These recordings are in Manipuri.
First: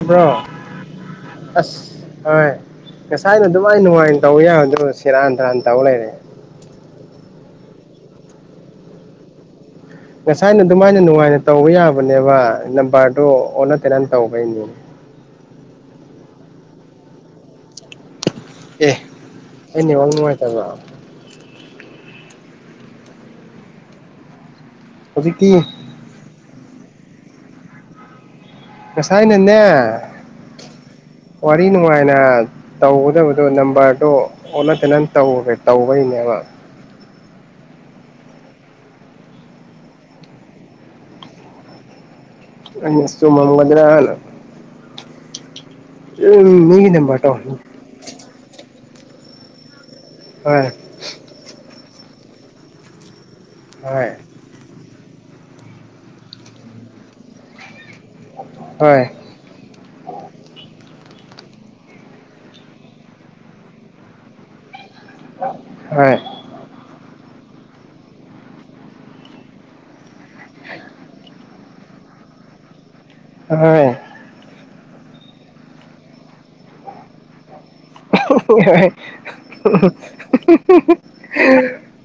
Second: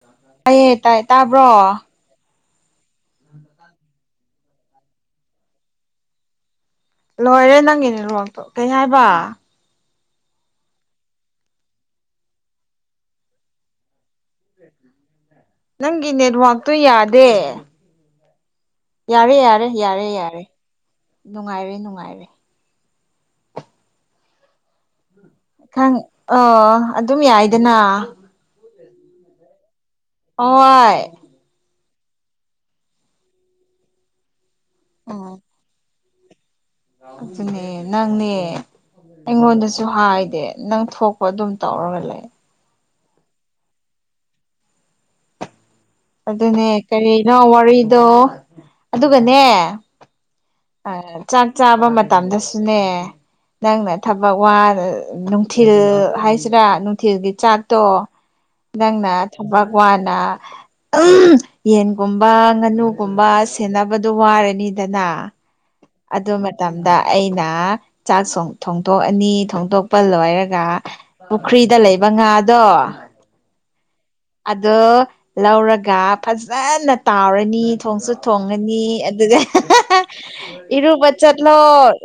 ꯍꯕ꯭ꯔꯣ ꯇꯥꯏꯌꯦ ꯇꯥꯏ ꯇꯥꯕ꯭ꯔꯣ ꯑꯁ ꯍꯣꯏ ꯉꯁꯥꯏꯅ ꯑꯗꯨꯃꯥꯏꯅ ꯅꯨꯡꯉꯥꯏꯅ ꯇꯧꯕ ꯌꯥꯒꯗ꯭ꯔꯣ ꯁꯦꯔꯥꯟ ꯇꯔꯥꯟ ꯇꯧ ꯂꯩꯔꯦ ꯂꯣꯏꯔꯦ ꯅꯪꯒꯤꯅꯦ ꯂꯣꯔꯣꯛꯇꯣ ꯀꯩꯅ ꯍꯥꯏꯕ ꯉꯁꯥꯏꯅ ꯑꯗꯨꯃꯥꯏꯅ ꯅꯨꯡꯉꯥꯏꯅ ꯇꯧꯕ ꯌꯥꯕꯅꯦꯕ ꯅꯝꯕ꯭ꯔꯗꯨꯣ ꯑꯣꯟꯅ ꯇꯩꯅꯅ ꯇꯧꯕꯩꯅꯦ ꯅꯪꯒꯤ ꯅꯦꯠꯋꯥꯛꯇꯣ ꯌꯥꯗꯦ ꯑꯩ ꯌꯥꯔꯦ ꯌꯥꯔꯦ ꯌꯥꯔꯦ ꯅꯦꯠꯋꯥꯛ ꯌꯥꯔꯦ ꯅꯨꯡꯉꯥꯏꯇꯕ꯭ꯔꯣ ꯅꯨꯡꯉꯥꯏꯔꯦ ꯅꯨꯡꯉꯥꯏꯔꯦ ꯍꯧꯖꯤꯛꯇꯤ ꯈꯪ ꯑ ꯑꯗꯨꯝ ꯌꯥꯏꯗꯅ ꯉꯁꯥꯏ ꯅꯅꯦ ꯑꯣꯥꯏ ꯉꯥꯏꯅ ꯇꯧꯒꯗꯕꯗꯣ ꯅꯝꯕ꯭ꯔꯗꯣ ꯑꯣꯜꯂ ꯇꯅ ꯎꯝ ꯇꯧꯈ꯭ꯔꯦ ꯇꯧꯕꯒꯤꯅꯦꯕ ꯑꯗꯨꯅꯦ ꯅꯪꯅꯦ ꯑꯩꯉꯣꯟꯗꯁꯨ ꯍꯥꯏꯗꯦ ꯅꯪ ꯊꯣꯛꯄ ꯑꯗꯨꯝ ꯇꯧꯔꯒ ꯂꯩ ꯑꯩ ꯆꯨꯨꯝ ꯃꯝꯒꯗꯔꯥ ꯅꯥ ꯑꯗꯨꯅꯦ ꯃꯤꯒꯤ ꯅꯝꯕꯔ ꯀꯔꯤꯅꯣ ꯇꯧ ꯋꯥꯔꯤꯗꯣ ꯑꯗꯨꯒꯅꯦ ꯍꯣꯏ ꯆꯥꯛ ꯆꯥꯕ ꯃꯇꯝꯗꯁꯨꯅꯦ ꯅꯪꯅ ꯍꯣꯏ ꯊꯕꯛ ꯋꯥ ꯅꯨꯡꯊꯤꯜ ꯍꯥꯏꯁꯤꯔꯥ ꯅꯨꯡꯊꯤꯜꯒꯤ ꯆꯥꯛꯇꯣ ꯍꯣꯏ ꯅꯪꯅ ꯊꯕꯛ ꯋꯥꯅ ꯌꯦꯟꯒꯨꯝꯕ ꯉꯥꯅꯨꯒꯨꯝꯕ ꯁꯦꯟꯅꯕꯗꯣ ꯋꯥꯔꯅꯤꯗꯅ ꯍꯣꯏ ꯑꯗꯨ ꯃꯇꯝꯗ ꯑꯩꯅ ꯆꯥꯛ ꯊꯣꯡꯗꯣꯛꯑꯅꯤ ꯊꯣꯡꯗꯣꯛꯄ ꯂꯣꯏꯔꯒ ꯄꯨꯈ꯭ꯔꯤꯗ ꯂꯩꯕ ꯑꯉ ꯑꯗꯣ ꯍꯣꯏ ꯑꯗꯣ ꯂꯧꯔꯒ ꯐꯖꯅ ꯇꯥꯎꯔꯅꯤ ꯊꯣꯡꯁꯨ ꯊꯣꯡꯉꯅꯤ ꯍꯣꯏ ꯑꯗꯨꯒ ꯏꯔꯨꯕ ꯆꯠꯂꯣ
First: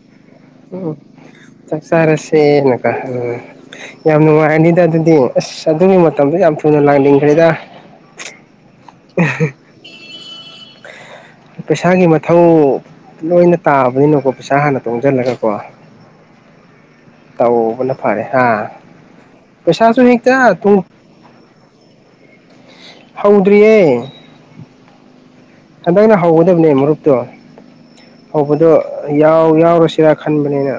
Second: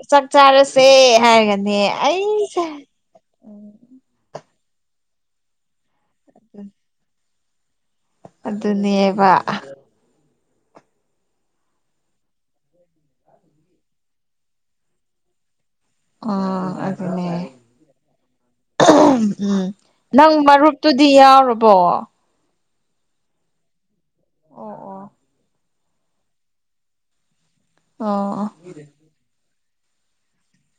ꯆꯥꯛ ꯆꯥꯔꯁꯦ ꯎꯝ ꯍꯥꯏꯔꯒꯅꯦ ꯑꯩꯁꯦ ꯎ ꯌꯥꯝꯅꯨꯡ ꯑꯗꯨꯗꯤ ꯑꯁ ꯑꯗꯨꯒꯤ ꯃꯇꯝꯗꯣ ꯌꯥꯝ ꯊꯨꯅ ꯂꯥꯡꯅꯤꯡꯈ꯭ꯔꯦꯗ ꯑꯗꯨꯅꯦꯕ ꯄꯩꯁꯥꯒꯤ ꯃꯊꯧ ꯂꯣꯏꯅ ꯇꯥꯕꯅꯤꯅꯀꯣ ꯄꯩꯁꯥ ꯍꯥꯟꯅ ꯇꯣꯡꯁꯤꯜꯂꯒꯀꯣ ꯎꯝ ꯇꯧꯕꯅ ꯐꯔꯦ ꯍꯥ ꯎꯝ ꯎꯝ ꯄꯩꯁꯥꯁꯨ ꯅꯪ ꯍꯦꯛꯇ ꯃꯔꯨꯞꯇꯨꯗꯤ ꯌꯥꯎꯔꯕꯣ ꯍꯧꯗ꯭ꯔꯤꯌꯦ ꯑꯣ ꯑꯣ ꯍꯟꯗꯛꯅ ꯍꯧꯒꯗꯕꯅꯦ ꯃꯔꯨꯞꯇꯣ ꯑꯣ ꯑꯣ ꯍꯧꯕꯗꯣ ꯌꯥꯎ ꯌꯥꯎꯔꯁꯤꯔꯥ ꯈꯟꯕꯅꯤꯅ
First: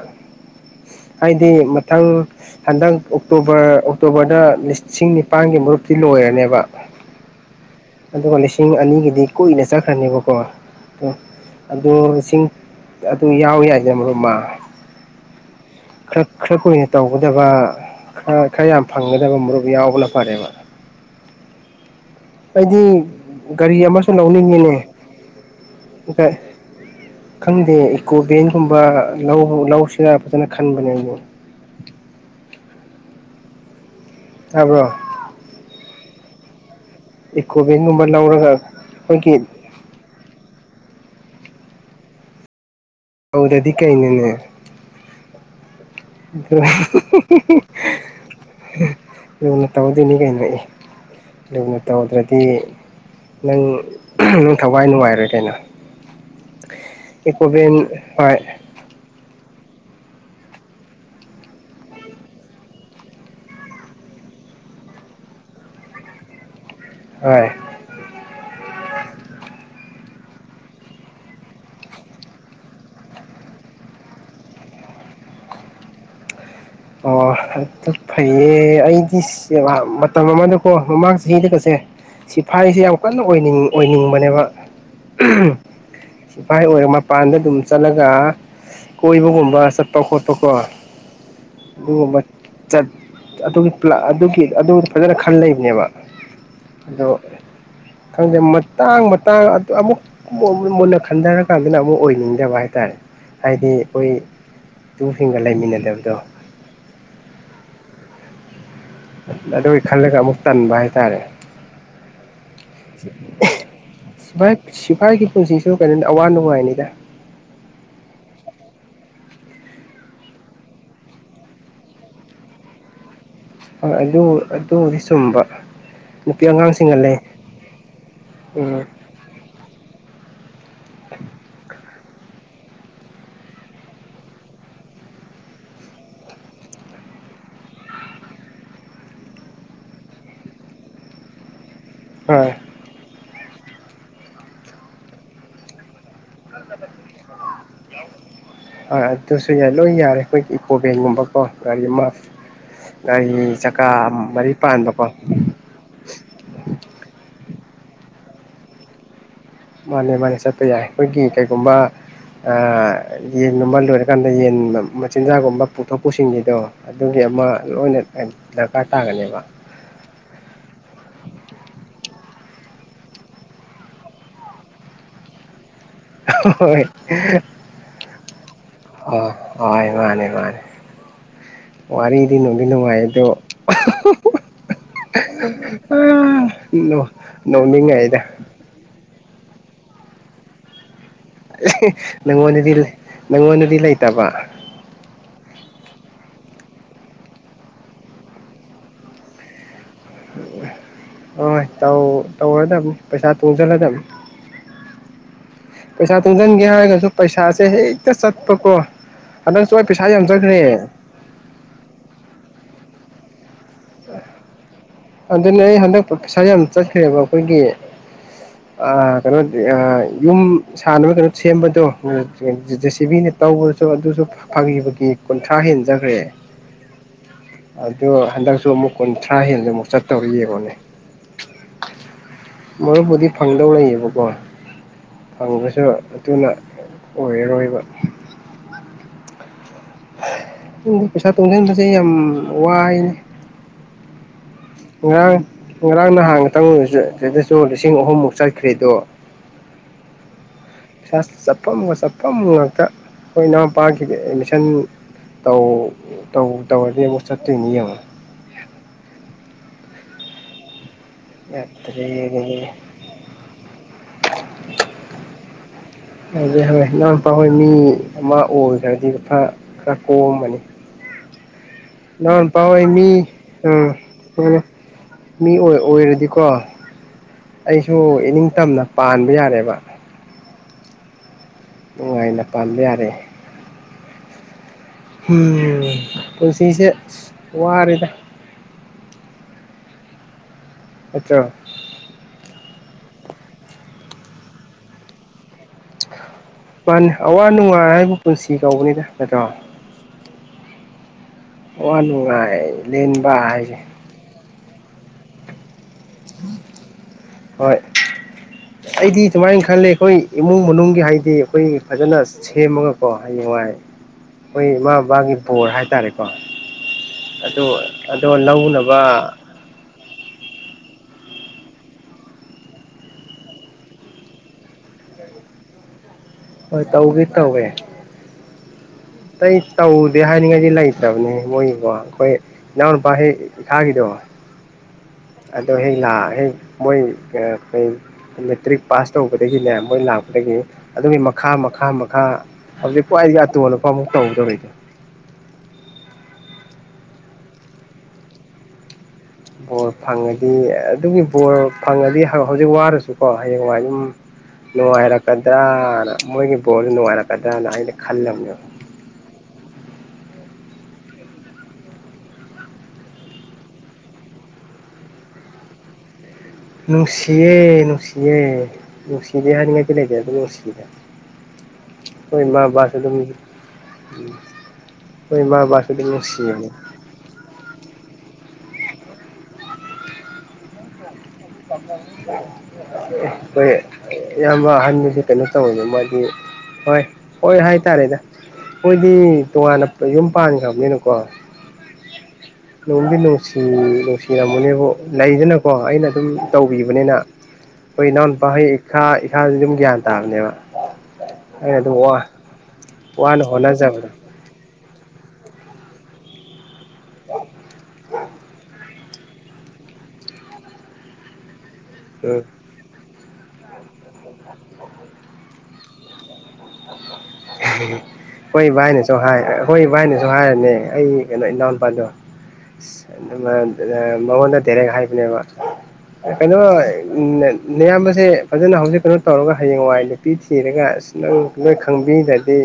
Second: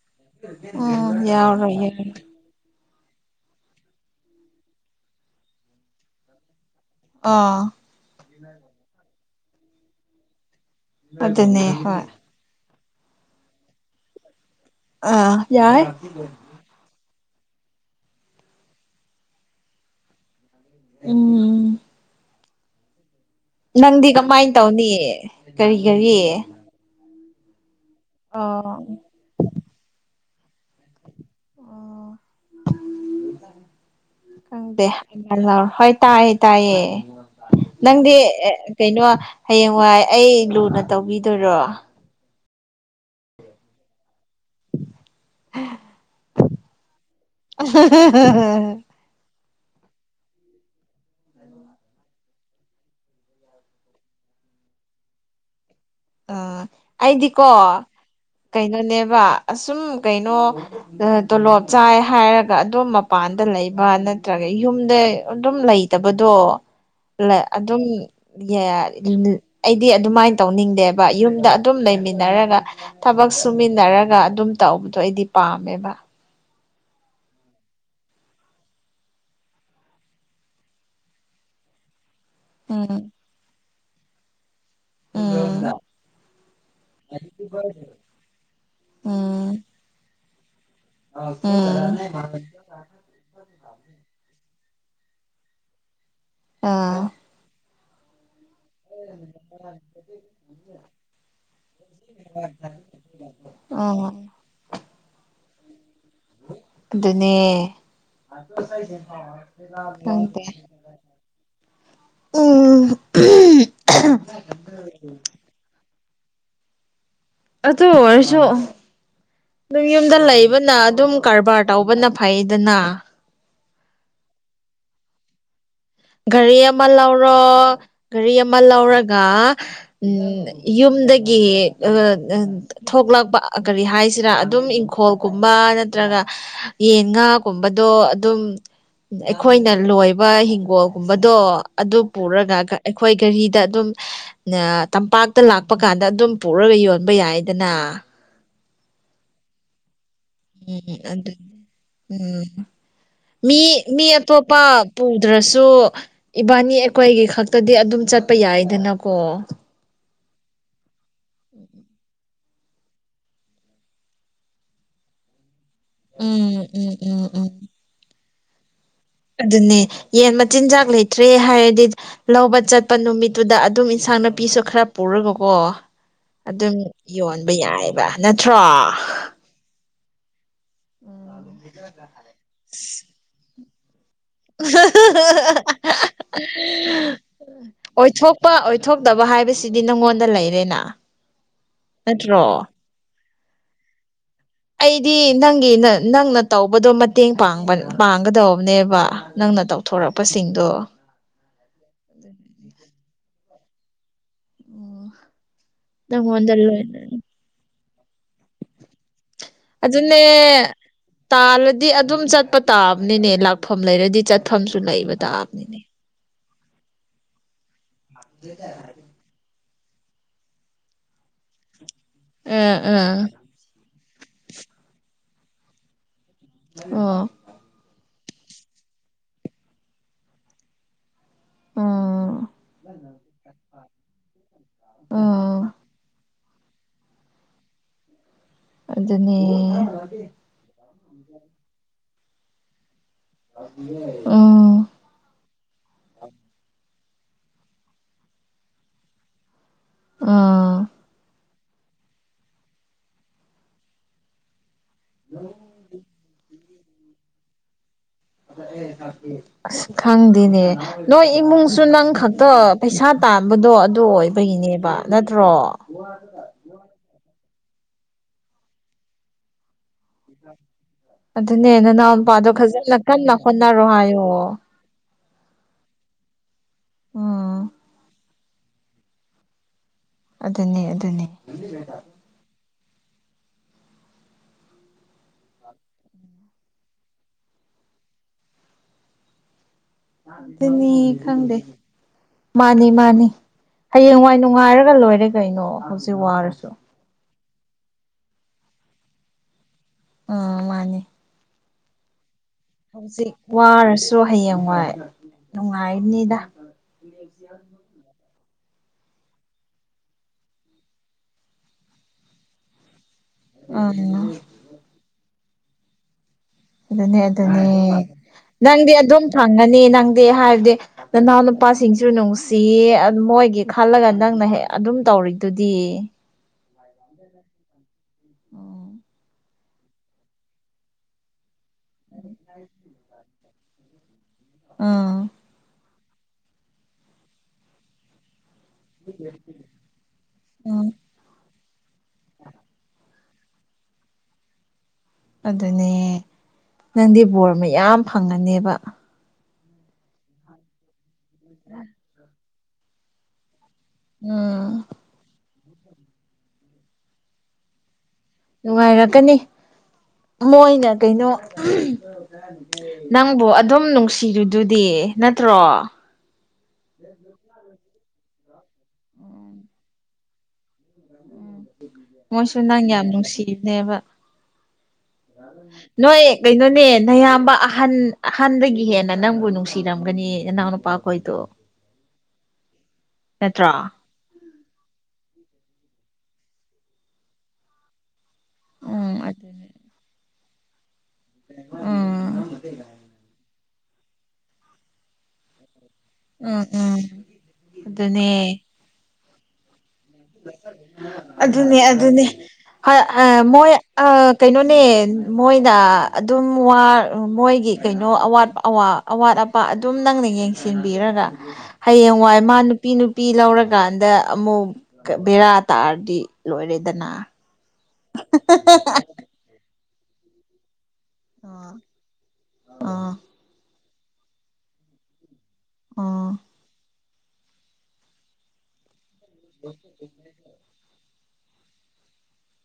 ꯎꯝ ꯍꯥꯏꯗꯤ ꯌꯥꯎꯔꯣꯏ ꯃꯊꯪ ꯌꯥꯎꯔꯣꯏ ꯍꯟꯗꯛ ꯑꯣꯛꯇꯣꯕꯔ ꯑꯣꯛꯇꯣꯕꯔꯗ ꯂꯤꯁꯤꯡ ꯅꯤꯄꯜꯒꯤ ꯃꯔꯨꯛꯇꯇꯤ ꯂꯣꯏꯔꯅꯦꯕ ꯑꯥ ꯑꯗꯨꯒ ꯂꯤꯁꯤꯡ ꯑꯅꯤꯒꯤꯗꯤ ꯀꯨꯏꯅ ꯆꯠꯈ꯭ꯔꯅꯦꯕꯀꯣ ꯑ ꯑꯗꯨꯅꯦ ꯍꯣꯏ ꯑꯗꯨꯗꯣ ꯂꯤꯁꯤꯡ ꯑꯗꯨ ꯌꯥꯎꯏꯤ ꯍꯥꯏꯁꯦ ꯑꯃꯨꯞꯃ ꯑꯥ ꯌꯥꯏꯦ ꯀꯨꯏꯅ ꯇꯧꯒꯗꯕ ꯈꯔ ꯈꯔ ꯌꯥꯝ ꯐꯪꯒꯗꯕ ꯃꯔꯨꯞ ꯌꯥꯎꯕꯅ ꯐꯔꯦꯕ ꯎꯝ ꯑꯩꯗꯤ ꯒꯥꯔꯤ ꯅꯪꯗꯤ ꯑꯃꯁꯨ ꯀꯃꯥꯏꯅ ꯂꯧꯅꯤꯡꯉꯤꯅꯦ ꯇꯧꯅꯤ ꯀꯔꯤ ꯀꯔꯤ ꯈꯪꯗꯦ ꯏꯀꯣ ꯑꯣ ꯚꯦꯟꯒꯨꯝꯕ ꯂꯧꯁꯤꯗ ꯐꯖꯅ ꯈꯟꯕꯅꯦ ꯑꯅꯦ ꯈꯪꯗꯦ ꯇꯥꯕ꯭ꯔꯣ ꯍꯣꯏ ꯇꯥꯏꯌꯦ ꯇꯥꯏꯌꯦ ꯏꯀꯣ ꯚꯦꯟꯒꯨꯝꯕ ꯅꯪꯗꯤ ꯂꯧꯔꯒ ꯀꯩꯅꯣ ꯑꯩꯈꯣꯏꯒꯤ ꯍꯌꯦꯡꯋꯥꯏ ꯑꯩ ꯂꯨꯅ ꯇꯧꯕꯤꯗꯣꯏꯔꯣ ꯍꯧꯗꯗꯤ ꯀꯥꯏꯩꯅꯅꯦ ꯎ ꯑ ꯌꯟꯅ ꯇꯧꯗꯅꯤ ꯀꯅ ꯑꯗꯨꯅ ꯇꯧꯗ꯭ꯔꯗꯤ ꯅꯪ ꯅꯪ ꯊꯋꯥꯏ ꯅꯨꯡꯉꯥꯏꯔꯦ ꯀꯩꯅꯣ ꯑꯥ ꯑꯩꯗꯤꯀꯣ ꯏꯀꯣꯚꯦꯟ ꯍꯣꯏ ꯀꯩꯅꯣꯅꯦꯕ ꯑꯁꯨꯝ ꯀꯩꯅꯣ ꯇꯣꯂꯣꯞ ꯆꯥꯏ ꯍꯥꯏꯔꯒ ꯑꯗꯨꯝ ꯃꯄꯥꯟꯗ ꯂꯩꯕ ꯅꯠꯇ꯭ꯔꯒ ꯌꯨꯝꯗ ꯑꯗꯨꯝ ꯂꯩꯇꯕꯗꯣ ꯍꯣꯏ ꯑꯗꯨꯝ ꯑꯩꯗꯤ ꯑꯗꯨꯃꯥꯏꯅ ꯇꯧꯅꯤꯡꯗꯦ ꯌꯨꯝꯗ ꯑꯗꯨꯝ ꯂꯩꯃꯤꯟꯅꯔꯒ ꯊꯕꯛ ꯁꯨꯃꯤꯟꯅꯔꯒ ꯑꯗꯨꯝ ꯇꯧꯕꯗꯣ ꯑꯩꯗꯤ ꯄꯥꯝꯃꯦꯕ ꯑꯣ ꯑꯗꯨ ꯐꯩꯌꯦ ꯑꯩꯗꯤ ꯃꯇꯝ ꯑꯃꯗꯀꯣ ꯃꯃꯥꯡ ꯍꯗ ꯀꯁꯦ ꯁꯤꯐꯥꯏꯁꯦ ꯌꯥꯝ ꯎꯝ ꯀꯟꯅ ꯑꯣꯏꯅꯤꯡ ꯑꯣꯏꯅꯤꯡꯕꯅꯦꯕ ꯎꯝ ꯏꯐꯥꯏ ꯑꯣꯏꯔꯣ ꯃꯄꯥꯟꯗ ꯑꯗꯨꯝ ꯆꯠꯂꯒ ꯎꯝ ꯀꯣꯏꯕꯒꯨꯝꯕ ꯆꯠꯄ ꯈꯣꯠꯄꯀꯣ ꯎꯝ ꯎ ꯆꯠ ꯑꯗꯨꯝ ꯑꯗꯨꯒꯤ ꯑꯗꯨ ꯐꯖꯅ ꯈꯟ ꯂꯩꯕꯅꯦꯕ ꯑꯥ ꯑꯗꯣ ꯈꯪꯗꯦ ꯇꯥꯡꯕ ꯇꯥꯡ ꯑꯃꯨꯛ ꯃꯨꯟꯅ ꯈꯟꯊꯔꯀꯥꯟꯗꯅ ꯑꯃꯨꯛ ꯑꯣꯏꯅꯤꯡꯗꯕ ꯍꯥꯏꯇꯥꯔꯦ ꯍꯥꯏꯗꯤ ꯑꯣ ꯑꯩꯈꯣꯏ ꯇꯨꯁꯤꯡꯁꯤꯡꯒ ꯂꯩꯃꯤꯟꯅꯗꯕꯗꯣ ꯑꯗꯨꯅꯦ ꯑꯗꯨꯒꯤ ꯈꯜꯂꯒ ꯑꯃꯨꯛ ꯑ ꯇꯟꯕ ꯍꯥꯏꯇꯥꯔꯦ ꯎꯝ ꯁꯤꯐꯥꯏ ꯁꯤꯐꯥꯏꯒꯤ ꯄꯨꯟꯁꯤꯁꯨ ꯀꯩꯅꯣꯅꯤ ꯑꯋꯥ ꯅꯨꯡꯉꯥꯏꯅꯤꯗ ꯑꯣ ꯑꯣꯏꯔꯁꯨꯣ ꯑꯗꯨꯝ ꯌꯨꯝꯗ ꯂꯩꯕꯅ ꯑꯗꯨꯝ ꯀꯔꯕꯥꯔ ꯇꯧꯕꯅ ꯐꯩꯗꯅ ꯑꯗꯨ ꯑꯗꯨꯣꯗꯤ ꯆꯨꯝꯕ ꯅꯨꯄꯤ ꯘꯔꯤ ꯑꯃ ꯑꯉꯥꯡꯁꯤꯡꯒ ꯂꯩ ꯂꯧꯔꯣ ꯘꯔꯤ ꯑꯃ ꯎꯝ ꯂꯧꯔꯒ ꯎꯝ ꯌꯨꯝꯗꯒꯤ ꯊꯣꯛꯂꯛꯄ ꯀꯔꯤ ꯍꯥꯏꯁꯤꯔ ꯑꯗꯨꯝ ꯏꯪꯈꯣꯜꯒꯨꯝꯕ ꯅꯠꯇ꯭ꯔꯒꯟ ꯒꯨꯝꯕꯗꯣ ꯑꯗꯨꯝ ꯑꯩꯈꯣꯏꯅ ꯂꯣꯏꯕ ꯍꯤꯡꯒꯣꯜ ꯨꯝꯕꯗꯣ ꯑꯗꯨ ꯍꯣꯏ ꯄꯨꯔꯒ ꯑꯩꯈꯣꯏ ꯘꯔꯤ ꯗ ꯑꯗꯨꯝ ꯇꯝꯄꯥꯛꯇ ꯂꯥꯛꯄ ꯀꯥꯟꯗ ꯑꯗꯨꯝ ꯄꯨꯔꯒ ꯌꯣꯟꯕ ꯌꯥꯏꯗꯅ ꯍꯣꯏ ꯑꯗꯨꯁꯨ ꯌꯥꯏ ꯂꯣꯏ ꯌꯥꯔꯦ ꯑꯩꯈꯣꯏꯒꯤ ꯏꯀꯣ ꯎꯝ ꯑꯗꯨ ꯚꯦꯟꯒꯨꯝꯕꯀꯣ ꯒꯥꯔꯤ ꯑꯃ ꯎꯝ ꯒꯥꯔꯤ ꯃꯤ ꯃꯤ ꯆꯀꯥ ꯃꯔꯤ ꯑꯇꯣꯞꯄ ꯄꯥꯟꯕꯀꯣ ꯄꯨꯗ꯭ꯔꯁꯨ ꯏꯕꯥꯅꯤ ꯑꯩꯈꯣꯏꯒꯤ ꯈꯛꯇꯗꯤ ꯑꯗꯨꯝ ꯆꯠ ꯆꯠꯄ ꯌꯥꯏꯗꯅꯀꯣ ꯃꯥꯅꯦ ꯃꯥꯅꯦ ꯆꯠꯄ ꯌꯥꯏ ꯑꯩꯈꯣꯏꯒꯤ ꯀꯩꯒꯨꯝꯕ ꯌꯦꯟꯒꯨꯝꯕ ꯂꯣꯏꯔꯀꯥꯟꯗ ꯌꯦꯟ ꯃꯆꯤꯟꯖꯥꯛꯒꯨꯝꯕ ꯊꯄꯨ ꯎꯝ ꯁꯤꯡꯗꯣ ꯎꯝ ꯑꯗꯨꯒꯤ ꯎꯝ ꯑꯃ ꯎꯝ ꯂꯣꯏꯅ ꯗꯔꯀꯥꯔ ꯇꯥꯒꯅꯦꯕ ꯑꯗꯨꯅꯦ ꯌꯦꯟ ꯃꯆꯤꯟꯖꯥꯛ ꯂꯩꯇ꯭ꯔꯦ ꯍꯥꯏꯔꯗꯤ ꯂꯧꯕ ꯆꯠꯄ ꯅꯨꯃꯤꯠꯇꯨꯗ ꯑꯗꯨꯝ ꯏꯟꯁꯥꯡ ꯅꯥꯄꯤꯁꯨ ꯈꯔ ꯄꯨꯔꯒꯀꯣ ꯑꯗꯨꯝ ꯌꯣꯟꯕ ꯌꯥꯏꯑꯕ ꯅ ꯍ ꯃꯥꯅꯤ ꯃꯥꯅꯤ ꯋꯥꯔꯤꯗꯤ ꯅꯅꯨꯡꯗ ꯅꯅꯨꯡꯉꯥꯏꯗꯣ ꯑ ꯑꯣꯏꯊꯣꯛꯄ ꯑꯣꯏꯊꯣꯛꯇꯕ ꯍꯥꯏꯕꯁꯤꯗꯤ ꯅꯪꯉꯣꯟꯗ ꯂꯩꯔꯦꯅ ꯅꯠꯇ꯭ꯔꯣ ꯅꯪꯉꯣꯟꯗꯗꯤ ꯅꯪꯉꯣꯟꯗꯗꯤ ꯂꯩꯇꯕ ꯑꯩꯗꯤ ꯅꯪꯒꯤ ꯅꯪꯅ ꯇꯧꯕꯗꯣ ꯃꯇꯦꯡ ꯄꯥꯡꯕ ꯄꯥꯡꯒꯗꯧꯕꯅꯦꯕ ꯅꯪꯅꯧ ꯑ ꯇ ꯇꯧ ꯑꯣꯏ ꯅ ꯄꯩꯁꯥ ꯇ ꯗꯂꯗꯝ ꯄꯩꯁꯥ ꯅꯪꯉꯣꯟꯗ ꯇꯨꯡꯁꯤꯟꯒꯦ ꯂꯣꯏ ꯍꯥꯏꯔꯒꯁꯨ ꯄꯩꯁꯥꯁꯦ ꯍꯦꯛꯇ ꯆꯠꯄꯀꯣ ꯍꯟꯗꯛꯁꯨ ꯑꯩ ꯄꯩꯁꯥ ꯑꯗꯨꯅꯦ ꯌꯥꯝ ꯆꯠꯈ꯭ꯔꯦ ꯇꯥꯜꯂꯗꯤ ꯑꯗꯨꯝ ꯆꯠꯄ ꯇꯥꯕꯅꯤꯅꯦ ꯂꯥꯛ ꯃꯐꯝ ꯂꯩꯔꯗꯤ ꯆꯠꯐꯝꯁꯨ ꯂꯩꯕꯗ ꯑꯗꯨꯅꯦ ꯑꯩ ꯍꯟꯗꯛ ꯄꯩꯁꯥ ꯌꯥꯝ ꯆꯠꯈ꯭ꯔꯦꯕ ꯑꯩꯈꯣꯏꯒꯤ ꯀꯩꯅꯣ ꯌꯨꯝ ꯁꯥꯟꯅꯕ ꯀꯩꯅꯣ ꯁꯦꯝꯕꯗꯣ ꯖꯦ ꯑꯥ ꯑꯥ ꯁꯤꯕꯤꯅ ꯇꯧꯕꯗꯁꯨ ꯑꯗꯨ ꯁ ꯐꯥꯒꯤ ꯐꯒꯤ ꯀꯨꯟꯊ꯭ꯔꯥ ꯍꯦꯟꯖꯈ꯭ꯔꯦ ꯑꯣ ꯑꯗꯣ ꯍꯟꯗꯛꯁꯨ ꯑꯃꯨꯛ ꯀꯨꯟꯊ꯭ꯔꯥ ꯍꯦꯜꯗ ꯑꯃꯨꯛ ꯆꯠꯇꯧꯔ ꯌꯦꯡꯉꯣꯅꯦ ꯑꯣ ꯃꯔꯨꯞꯄꯨꯗꯤ ꯐꯪꯗꯧ ꯂꯩꯌꯦꯕꯀꯣ ꯑꯣ ꯐꯪꯕꯁꯨ ꯑꯗꯨꯅ ꯑꯣꯏꯔꯔꯣꯏꯕ ꯑꯗꯨꯗꯅꯤꯅꯦ ꯄꯩꯁꯥ ꯇꯨꯡꯁꯤꯟꯕꯁꯦ ꯌꯥꯝ ꯋꯥꯏꯅꯦ ꯑ ꯉꯔꯥꯡ ꯉꯔꯥꯡ ꯅꯍꯥꯟ ꯉꯇꯪ ꯑꯣꯏ ꯁꯤꯗꯁꯨ ꯂꯤꯁꯤꯡ ꯑꯍꯨꯝꯃꯨꯛ ꯆꯠꯈ꯭ꯔꯦꯗꯣ ꯑꯥ ꯄꯩ ꯆꯠꯐꯝꯒ ꯆꯠꯐꯝ ꯉꯥꯛꯇ ꯑꯩꯈꯣꯏ ꯏꯅꯥꯎꯄꯥꯒꯤꯗꯤ ꯑꯦꯠꯃꯤꯁꯟ ꯇꯧ ꯇ ꯇꯅꯤ ꯑꯕꯁ ꯇꯦꯡꯅꯤ ꯌꯥꯝ ꯈꯪꯗꯅꯦ ꯅꯣꯏ ꯏꯃꯨꯡꯁꯨ ꯅꯪ ꯈꯛꯇ ꯌꯥꯗ꯭ꯔꯦ ꯄꯩꯁꯥ ꯇꯥꯟꯕꯗꯣ ꯑꯗꯨ ꯑꯣꯏꯕꯒꯤꯅꯦꯕ ꯅꯠꯇ꯭ꯔꯣ ꯍ ꯑꯗꯨꯗꯤ ꯍꯣꯏ ꯏꯅꯥꯎ ꯅꯨꯄꯥ ꯍꯣꯏ ꯃꯤ ꯑꯃ ꯑꯣꯏꯗ꯭ꯔꯔꯗꯤ ꯂꯨ ꯈꯔ ꯈꯔ ꯀꯣꯑꯝꯕꯅꯤ ꯑꯗꯨꯅꯦ ꯅꯅꯥꯎ ꯅꯨꯄꯥꯗꯣ ꯐꯖꯅ ꯀꯟꯅ ꯍꯣꯠꯅꯔꯣ ꯎꯝ ꯍꯥꯏꯌꯣ ꯃꯥꯅꯦ ꯃꯤ ꯑꯣꯏꯔꯗꯤꯀꯣ ꯎꯝ ꯑꯩꯁꯨ ꯏꯅꯤꯡ ꯇꯝꯅ ꯄꯥꯟꯕ ꯌꯥꯔꯦꯕ ꯑꯗꯨꯅꯦ ꯑꯗꯨꯅꯦ ꯅꯨꯡꯉꯥꯏꯅ ꯄꯥꯟꯕꯥ ꯌꯥꯔꯦ ꯎꯝ ꯄꯨꯣꯏꯁꯤꯁꯦ ꯑꯣꯔꯗ ꯑꯗꯨꯅꯤ ꯅꯠꯇ꯭ꯔꯣ ꯈꯪꯗꯦ ꯃꯥꯅꯤ ꯏꯃꯅꯤ ꯍꯌꯦꯡꯋꯥꯏ ꯅꯨꯡꯉꯥꯏꯔꯒ ꯂꯣꯏꯔꯦ ꯀꯩꯅꯣ ꯍꯧꯖꯤꯛ ꯋꯥꯔꯁꯤ ꯃꯥ ꯑꯋꯥ ꯅꯨꯡꯉꯥꯏ ꯍꯥꯏꯕꯨ ꯄꯨꯟꯁꯤ ꯀꯥꯎꯕꯅꯤꯗ ꯅ꯭ꯔꯣ ꯑ ꯃꯥꯅꯦ ꯋꯥꯅꯅꯨꯡꯉꯥꯏ ꯍꯧꯖꯤꯛ ꯋꯥꯔꯁꯨ ꯍꯌꯦꯡ ꯋꯥꯏ ꯅꯨꯡꯉꯥꯏꯅꯤꯗ ꯍꯣꯏ ꯑꯩꯗꯤ ꯁꯨꯃꯥꯏꯅ ꯈꯂꯦ ꯑꯩꯈꯣꯏ ꯏꯃꯨꯡ ꯃꯅꯨꯡꯒꯤ ꯍꯥꯏꯗꯤ ꯑꯩꯈꯣꯏ ꯐꯖꯅ ꯁꯦꯝꯃꯒ ꯀꯣ ꯍꯌꯦꯡꯉ ꯎꯝ ꯑꯩꯈꯣꯏ ꯏꯃꯥꯕꯥꯒꯤ ꯕꯣꯔ ꯍꯥꯏꯇꯥꯔꯦꯀꯣ ꯑꯗꯨꯅꯦ ꯑꯗꯨ ꯑꯗꯨꯅꯦ ꯑꯗꯣ ꯅꯪꯗꯤ ꯂꯧꯅꯕ ꯑꯗꯨꯝ ꯐꯪꯉꯅꯤ ꯅꯪꯗꯤ ꯍꯥꯏꯔꯗꯤ ꯅꯅꯥꯎ ꯅꯨꯄꯥꯁꯤꯡꯁꯨ ꯅꯨꯡꯁꯤꯌꯦ ꯃꯣꯏꯒꯤ ꯈꯜꯂꯒ ꯅꯪꯅ ꯍꯦꯛ ꯑꯗꯨꯝ ꯇꯧꯔꯤꯗꯨꯗꯤ ꯍꯣꯏ ꯇꯧꯒꯦ ꯇꯧꯋꯦ ꯑꯣ ꯑꯇꯩ ꯇꯧꯗꯦ ꯍꯥꯏꯅꯤꯡꯉꯥꯏꯗꯤ ꯂꯩꯇꯕꯅꯤ ꯃꯣꯏꯒꯤꯕꯣ ꯑꯩꯈꯣꯏ ꯏꯅꯥꯎꯅꯨꯄꯥ ꯍꯦꯛ ꯏꯁꯥꯒꯤꯗꯣ ꯑꯗꯣ ꯍ ꯂ ꯍ ꯃꯣꯏ ꯀ ꯇ꯭ꯔꯤꯛ ꯄꯥꯁ ꯇꯧꯕꯗꯒꯤꯅꯦ ꯃꯣꯏ ꯂꯥꯛꯄꯗꯒꯤ ꯎꯝ ꯑꯗꯨꯒꯤ ꯃꯈꯥꯥ ꯃꯈꯥ ꯃꯈꯥ ꯍꯧꯖꯤꯛ ꯈ꯭ꯋꯥꯏꯗꯒꯤꯇꯣꯜꯂꯛꯄ ꯑꯃꯨꯛ ꯇꯧꯗꯧꯔꯤꯁꯦ ꯑꯗꯨꯅꯦ ꯅꯪꯗꯤ ꯕꯣꯔ ꯃꯌꯥꯝ ꯐꯪꯉꯅꯦꯕ ꯕꯣꯔ ꯐꯪꯉꯗꯤ ꯑꯗꯨꯒꯤ ꯕꯣꯔ ꯐꯪꯉꯗꯤ ꯍꯧꯖꯤꯛ ꯋꯥꯔꯁꯨꯀꯣ ꯍꯌꯦꯡ ꯋꯥ ꯁꯝ ꯎꯝ ꯅꯨꯡꯉꯥꯏꯔꯛꯀꯗ꯭ꯔꯅ ꯃꯣꯏꯒꯤ ꯕꯣꯜꯗ ꯅꯨꯡꯉꯥꯏꯔꯛꯀꯗ꯭ꯔꯅ ꯍꯥꯏꯗꯤ ꯅꯨꯡꯉꯥꯏꯔꯛꯀꯅꯤ ꯃꯣꯏꯅ ꯀꯩꯅꯣ ꯅꯪꯕꯨ ꯑꯗꯨꯝ ꯅꯨꯡꯁꯤꯔꯤꯗꯨꯗꯤ ꯅꯠꯇ꯭ꯔꯣ ꯅꯨꯡꯁꯤꯑꯦꯅꯨꯡ ꯁꯤꯑꯦ ꯁꯤꯗ ꯌꯥꯅꯤ ꯂꯩꯒꯦ ꯑꯗꯨ ꯂꯁꯤꯗ ꯃꯣꯏꯁꯨ ꯅꯪ ꯌꯥꯝ ꯅꯨꯡꯁꯤꯅꯦꯕ ꯑꯩꯈꯣꯏ ꯏꯃꯥ ꯕꯕꯥꯁꯨ ꯑꯗꯨꯝ ꯅꯣꯏ ꯅꯨꯡꯁꯤꯕꯅꯦ ꯀꯩꯅꯣꯅꯦ ꯅꯌꯥꯝꯕ ꯑꯍꯟ ꯍꯥꯟꯗꯒꯤ ꯍꯦꯟꯅ ꯅꯪꯕꯨ ꯅꯨꯡꯁꯤꯔꯝꯒꯅꯤ ꯅꯅꯥꯎ ꯅꯨꯄꯥ ꯀꯏ ꯅꯠꯇ꯭ꯔꯣ ꯑꯌꯥꯝꯕ ꯑꯍꯥꯟꯕꯁꯦ ꯀꯩꯅꯣ ꯇꯧꯋꯦꯕ ꯃꯥꯗꯤ ꯍꯣꯏ ꯍꯣꯏ ꯍꯥꯏꯇꯥꯔꯦꯗ ꯃꯣꯏꯗꯤ ꯎꯝ ꯑꯗꯨꯅꯦ ꯇꯣꯉꯥꯟꯅ ꯌꯨꯝ ꯄꯥꯟꯈ꯭ꯔꯕꯅꯤꯅ ꯀꯣ ꯎꯝ ꯂꯣꯡꯕꯤ ꯅꯨꯡꯗꯤ ꯅꯨꯡꯁꯤ ꯅꯨꯡꯁꯤꯔꯝꯃꯅꯦꯕ ꯂꯩꯗꯅꯀꯣ ꯑꯩꯅ ꯁꯨꯝ ꯎꯝ ꯎꯝ ꯇꯧꯕꯤꯕꯅꯤꯅ ꯑꯩꯈꯣꯏ ꯏꯅꯥꯎ ꯑꯗꯨꯅꯦ ꯅꯨꯄꯥꯍꯩ ꯏꯈꯥ ꯏꯈꯥ ꯑꯗꯨꯝ ꯒ꯭ꯌꯥꯟ ꯇ ꯑꯗꯨꯅꯦ ꯑꯗꯨꯅꯦ ꯋꯥ ꯑ ꯋꯥꯅ ꯃꯣꯏ ꯑ ꯍꯣꯠꯅꯖꯕꯗꯣ ꯀꯩꯅꯣꯅꯦ ꯃꯣꯏꯅ ꯑꯗꯨꯝ ꯃꯣꯏꯒꯤ ꯀꯩꯅꯣ ꯑꯋꯥꯠ ꯑꯋꯥ ꯑꯋꯥꯠ ꯑꯄꯥ ꯑꯗꯨꯝ ꯅꯪꯅ ꯌꯦꯡꯁꯤꯟꯕꯤꯔꯒ ꯎꯝ ꯍꯌꯦꯡꯋꯥꯏ ꯃꯥ ꯅꯨꯄꯤ ꯅꯨ ꯄꯤ ꯂꯧꯔꯀꯥꯟꯗ ꯑꯃꯨꯛ ꯕꯦꯔꯥ ꯇꯥꯔꯗꯤ ꯂꯣꯏꯔꯦꯗꯅ ꯍꯣꯏ ꯚꯥꯏꯅꯁꯨ ꯍꯥꯏ ꯍꯣꯏ ꯚꯥꯏꯅꯁꯨ ꯍꯥꯏꯔꯅꯦ ꯑꯩ ꯀꯩꯅꯣ ꯏꯟꯅꯥꯎ ꯑꯥ ꯅꯨꯄꯥꯜꯗꯣ ꯑ ꯃꯉꯣꯟꯗ ꯗꯥꯏꯔꯦꯛ ꯍꯥꯏꯕꯅꯦꯕ ꯑꯥ ꯀꯩꯅꯣ ꯑꯌꯥꯝꯕꯁꯦ ꯐꯖꯅ ꯍꯧꯖꯤꯛ ꯀꯩꯅꯣ ꯇꯧꯔꯒ ꯍꯌꯦꯡꯋꯥꯏ ꯅꯨꯄꯤ ꯊꯤꯔꯒ ꯑꯁ ꯅꯪ ꯂꯣꯏ ꯈꯪꯕꯤ ꯁꯤꯗꯗꯤ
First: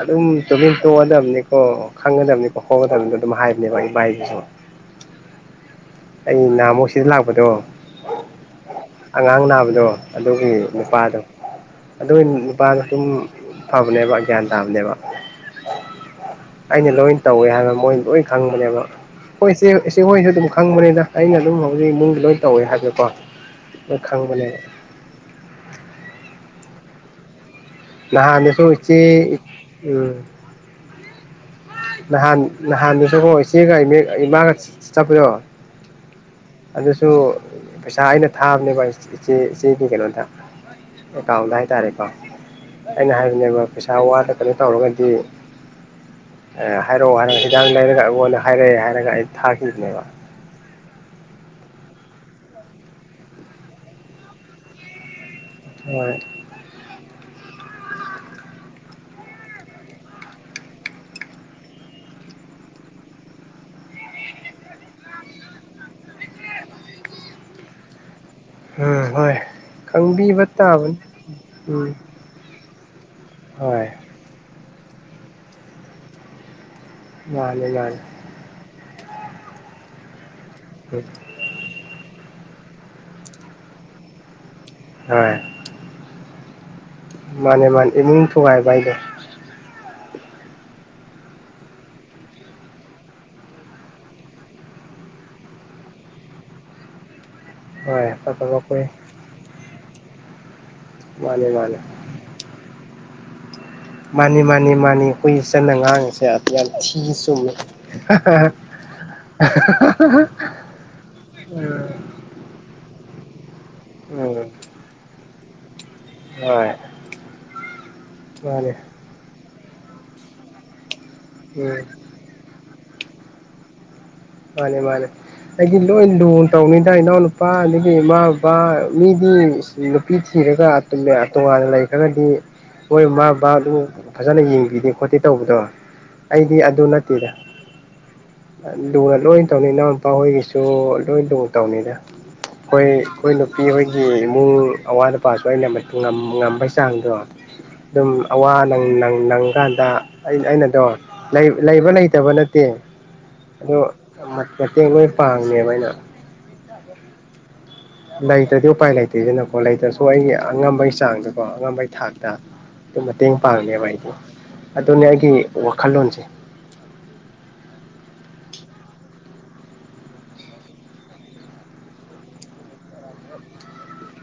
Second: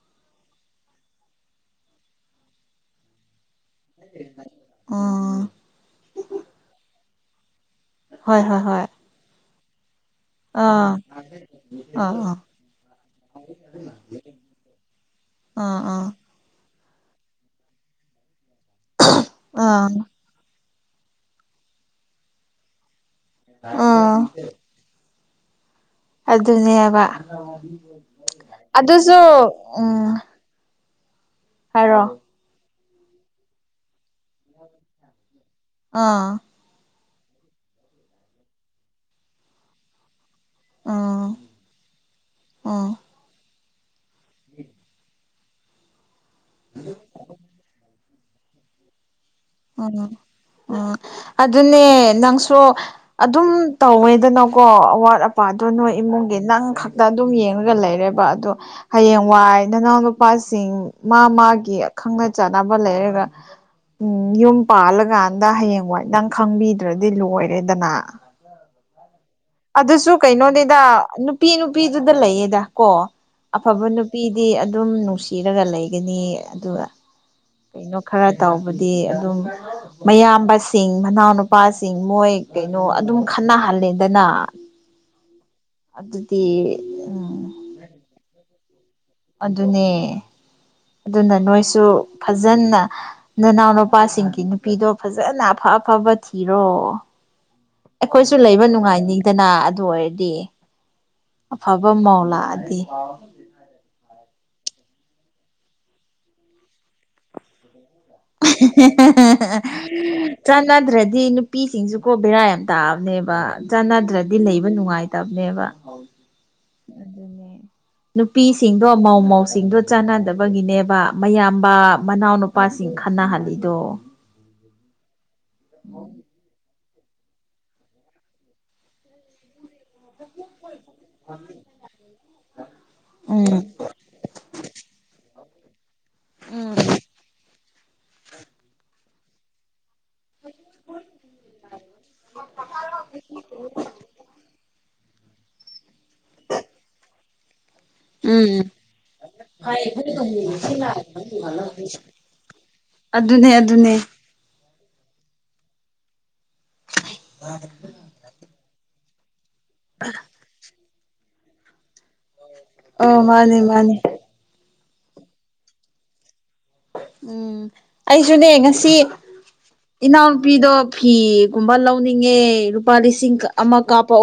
ꯑꯗꯨꯝ ꯇꯨꯃꯤꯟ ꯇꯣꯛꯑꯗꯕꯅꯤꯀꯣ ꯈꯪꯒꯗꯕꯅꯤꯀꯣ ꯈꯣꯒꯗꯕꯅꯤꯗꯣ ꯑꯗꯨꯝ ꯍꯥꯏ ꯅꯦꯕ ꯏꯕꯥꯥꯏꯗꯨꯁꯨ ꯑꯥ ꯑꯩ ꯅꯍꯥꯃꯨꯛ ꯁꯤꯗ ꯂꯥꯛꯄꯗꯣ ꯍꯣꯏ ꯍꯣꯏ ꯍꯣꯏ ꯑꯉꯥꯡ ꯅꯥꯕꯗꯣ ꯑꯗꯨꯒꯤ ꯑꯥ ꯅꯨꯄꯥꯗꯣ ꯑꯥ ꯑꯗꯨ ꯑꯥ ꯅꯨꯄꯥꯅ ꯑꯗꯨꯝ ꯐꯕꯅꯦꯕ ꯒ꯭ꯌꯥꯟ ꯇꯥꯕꯅꯦꯕ ꯑꯥ ꯑꯥ ꯑꯩꯅ ꯂꯣꯏ ꯇꯧꯋꯦ ꯍꯥꯏꯕ ꯃꯣꯏ ꯂꯣꯏ ꯈꯪꯕꯅꯦꯕ ꯍꯣꯏ ꯏꯦ ꯑꯥ ꯏꯆꯦ ꯍꯣꯏꯁꯨ ꯑꯗꯨꯝ ꯈꯪꯕꯅꯤꯗ ꯑꯩꯅ ꯑꯗꯨꯝ ꯍꯧꯖꯤꯛ ꯏꯃꯨꯡꯗ ꯂꯣꯏ ꯇꯧꯋꯦ ꯍꯥꯏꯕꯀꯣ ꯂꯣꯏ ꯑꯥ ꯈꯪꯕꯅꯦ ꯑꯗꯨꯅꯦꯕ ꯅꯍꯥꯟꯗꯁꯨ ꯏꯆꯦ ꯑꯗꯨꯁꯨ ꯎꯝ ꯍꯥꯏꯔꯣ ꯅꯍꯥꯟ ꯅꯍꯥꯟꯗꯨꯁꯨ ꯑꯃꯣ ꯏꯆꯦꯒ ꯏꯃꯥꯒ ꯆꯠꯄꯗꯣ ꯑꯥ ꯑꯗꯨꯁꯨ ꯄꯩꯁꯥ ꯑꯩꯅ ꯊꯥꯕꯅꯦꯕ ꯏꯆꯦ ꯏꯆꯦꯒꯤ ꯀꯩꯅꯣꯗ ꯎꯝ ꯑꯦꯀꯥꯎꯟꯗ ꯍꯥꯏꯇꯥꯔꯦꯀꯣ ꯎꯝ ꯑꯩꯅ ꯍꯥꯏꯕꯅꯦꯕ ꯏꯁꯥ ꯋꯥꯗ ꯀꯩꯅꯣ ꯇꯧꯔꯒꯗꯤ ꯍꯥꯏꯔꯛꯑꯣ ꯍꯥꯏꯔꯒ ꯍꯤꯗꯥꯡ ꯂꯩꯔꯒ ꯑꯩꯉꯣꯟꯗ ꯍꯥꯏꯔꯛꯑꯦ ꯍꯥꯏꯔꯒ ꯑꯩ ꯊꯥꯈꯤꯕꯅꯦꯕ ꯎꯝ ꯎꯝ ꯑꯗꯨꯅꯦ ꯅꯪꯁꯨ ꯑꯗꯨꯝ ꯇꯧꯋꯦꯗꯅꯀꯣ ꯑꯋꯥꯠ ꯅꯨꯄꯥꯗꯣ ꯅꯣꯏ ꯍꯣꯏ ꯏꯃꯨꯡꯒꯤ ꯅꯪ ꯈꯛ ꯇ ꯑꯗꯨꯝ ꯌꯦꯡꯉꯒ ꯂꯩꯔꯦꯕ ꯑꯗꯣ ꯍꯌꯦꯡꯋꯥꯏ ꯅꯅꯥꯎꯅ ꯅꯨꯄꯥꯁꯤꯡ ꯃꯥ ꯃꯥꯒꯤ ꯈꯪꯅ ꯆꯥꯅꯕ ꯂꯩꯔꯒ ꯎꯝ ꯌꯨꯝ ꯄꯥꯜꯂꯀꯥꯟꯗ ꯍꯌꯦꯡꯋꯥꯏ ꯅꯪ ꯈꯪꯕꯤꯗ꯭ꯔꯗꯤ ꯂꯣꯏꯔꯦꯗꯅ ꯎꯝ ꯍꯣꯏ ꯑꯗꯨꯁꯨ ꯈꯪꯕꯤꯕ ꯀꯩꯅꯣꯅꯦꯗ ꯇꯥꯕꯅꯤ ꯅꯨꯄꯤ ꯎꯝ ꯅꯨꯄꯤꯗꯨꯗ ꯂꯩꯌꯦꯗ ꯀꯣ ꯑꯐꯕ ꯍꯣꯏ ꯅꯨꯄꯤꯗꯤ ꯑꯗꯨꯝ ꯅꯨꯡꯁꯤꯔꯒ ꯂꯩꯒꯅꯤ ꯑꯗꯨꯒ ꯃꯥꯅꯦ ꯃꯥꯅꯦ ꯀꯩꯅꯣ ꯈꯔ ꯇꯧꯕꯗꯤ ꯑꯗꯨꯝ ꯃꯌꯥꯝꯕꯁꯤꯡ ꯎꯝ ꯃꯅꯥꯎꯅꯨꯄꯥꯁꯤꯡ ꯃꯣꯏ ꯀꯩꯅꯣ ꯑꯗꯨꯝ ꯈꯟꯅꯍꯜꯂꯦꯗꯅ ꯍ ꯑꯗꯨꯗꯤ ꯎꯝ ꯃꯥꯅꯦ ꯃꯥꯅꯦ ꯏꯃꯨꯡ ꯊꯉꯥꯏ ꯥꯏꯗꯣ ꯑꯗꯨꯅꯦ ꯑꯗꯨꯅ ꯅꯣꯏꯁꯨ ꯐꯖꯅ ꯅꯅꯥꯎꯅ ꯅꯨꯄꯥꯁꯤꯡꯒꯤ ꯅꯨꯄꯤꯗꯣ ꯐꯖꯅ ꯑꯐ ꯑꯐꯕ ꯊꯤꯔꯣ ꯍꯣꯏ ꯑꯩꯈꯣꯏꯁꯨ ꯐꯠꯇꯕ ꯂꯩꯕ ꯑꯩꯈꯣꯏ ꯅꯨꯡꯉꯥꯏꯅꯤꯡꯗꯅ ꯑꯗꯨ ꯑꯣꯏꯔꯗꯤ ꯃꯥꯅꯦ ꯃꯥꯅꯦ ꯑꯐꯕ ꯃꯧ ꯂꯥꯛꯑꯗꯤ ꯃꯥꯅꯤ ꯃꯥꯅꯤ ꯃꯥꯅꯤ ꯀꯨꯏ ꯆꯟꯅ ꯉꯥꯡꯉꯤꯁꯦ ꯌꯥꯝ ꯊꯤ ꯆꯨꯝꯃꯤ ꯆꯥꯟꯅꯗ꯭ꯔꯗꯤ ꯎꯝ ꯅꯨꯄꯤꯁꯤꯡꯁꯨꯀꯣ ꯕꯦꯔꯥ ꯌꯥꯝ ꯇꯥꯑꯕꯅꯦꯕ ꯆꯥꯟꯅꯗ꯭ꯔꯗꯤ ꯍꯣꯏ ꯂꯩꯕ ꯅꯨꯡꯉꯥꯏꯇꯕꯅꯦꯕ ꯃꯥꯅꯦ ꯑꯗꯨꯅꯦ ꯅꯨꯄꯤꯁꯤꯡꯗꯣ ꯃꯥꯧ ꯃꯧꯁꯤꯡꯗꯣ ꯆꯥꯟꯅꯗꯕꯒꯤꯅꯦꯕ ꯃꯌꯥꯝꯕ ꯎꯝ ꯃꯅꯥꯎꯅꯨꯄꯥꯁꯤꯡ ꯈꯟꯅꯍꯜꯂꯤꯗꯣ ꯃꯥꯅꯦ ꯃꯥꯅꯦ ꯑꯩꯒꯤꯂꯣ ꯏ ꯂꯟ ꯇꯧꯅꯤ ꯏ ꯏꯅꯥꯎ ꯅꯨꯄꯥ ꯑꯗꯒꯤ ꯏꯃꯥ ꯕꯕꯥ ꯃꯤꯗꯤ ꯅꯨꯄꯤ ꯊꯤꯔꯒ ꯇꯣꯉꯥꯟꯅ ꯂꯩꯈ꯭ꯔꯒꯗꯤ ꯍꯣꯏ ꯃꯥ ꯕꯥ ꯎꯝ ꯑꯗꯨ ꯐꯖꯅ ꯌꯦꯡꯕꯤꯗꯦ ꯈꯣꯠꯇꯦ ꯇꯧꯕꯗꯣ ꯑꯩꯗꯤ ꯑꯗꯨ ꯅꯠꯇꯦꯗ ꯂꯨꯅ ꯂꯣꯏ ꯇꯧꯅꯤ ꯏꯅꯎ ꯅꯨꯄꯥꯍꯣꯏꯒꯤꯁꯨ ꯂꯣꯏ ꯇꯧ ꯇꯧꯅꯤꯗ ꯑꯩꯈꯣꯏ ꯑꯩꯈꯣꯏ ꯅꯨꯄꯤꯍꯣꯏꯒꯤ ꯏꯃꯨꯡ ꯑꯋꯥꯠ ꯑꯄꯥꯁꯨ ꯑꯩꯅ ꯉꯝꯕꯩ ꯆꯥꯡꯗꯣ ꯑꯗꯨꯝ ꯎꯝ ꯑꯋꯥꯪ ꯅꯪꯀꯥꯟꯗ ꯑꯩꯅꯗꯣ ꯂꯩꯕ ꯂꯩꯇꯕ ꯅꯠꯇꯦ ꯑꯗꯨꯅꯦ ꯑꯗꯣ ꯑꯗꯨꯅꯦ ꯃꯇꯦꯡ ꯂꯣꯏ ꯄꯥꯡꯉꯦꯕ ꯑꯩꯅ [unintelligible] ꯂꯩꯇ꯭ꯔꯗꯤ ꯎꯄꯥꯏ ꯂꯩꯇꯦꯗꯅꯀꯣ ꯂꯩꯇ꯭ꯔꯁꯨ ꯑꯩꯒꯤ ꯑꯉꯝꯕꯒꯤ ꯆꯥꯡꯗꯀꯣ ꯑꯉꯝꯕꯩ ꯊꯥꯛꯇ ꯑꯗꯨ ꯑꯣ ꯃꯇꯦꯡ ꯃꯥꯅꯦ ꯄꯥꯡꯅꯦꯕ ꯃꯥꯅꯦ ꯑꯩꯗꯤ ꯑꯗꯨꯅꯦ ꯑꯩꯒꯤ ꯋꯥꯈꯜꯂꯣꯟꯁꯦ ꯎꯝ ꯑꯩꯁꯨꯅꯦ ꯉꯁꯤ ꯏꯅꯥꯎꯅꯨꯄꯤꯗꯣ ꯐꯤꯒꯨꯝꯕ ꯂꯧꯅꯤꯡꯉꯦ ꯂꯨꯄꯥ ꯂꯤꯁꯤꯡ ꯑꯃ ꯀꯥꯞꯄ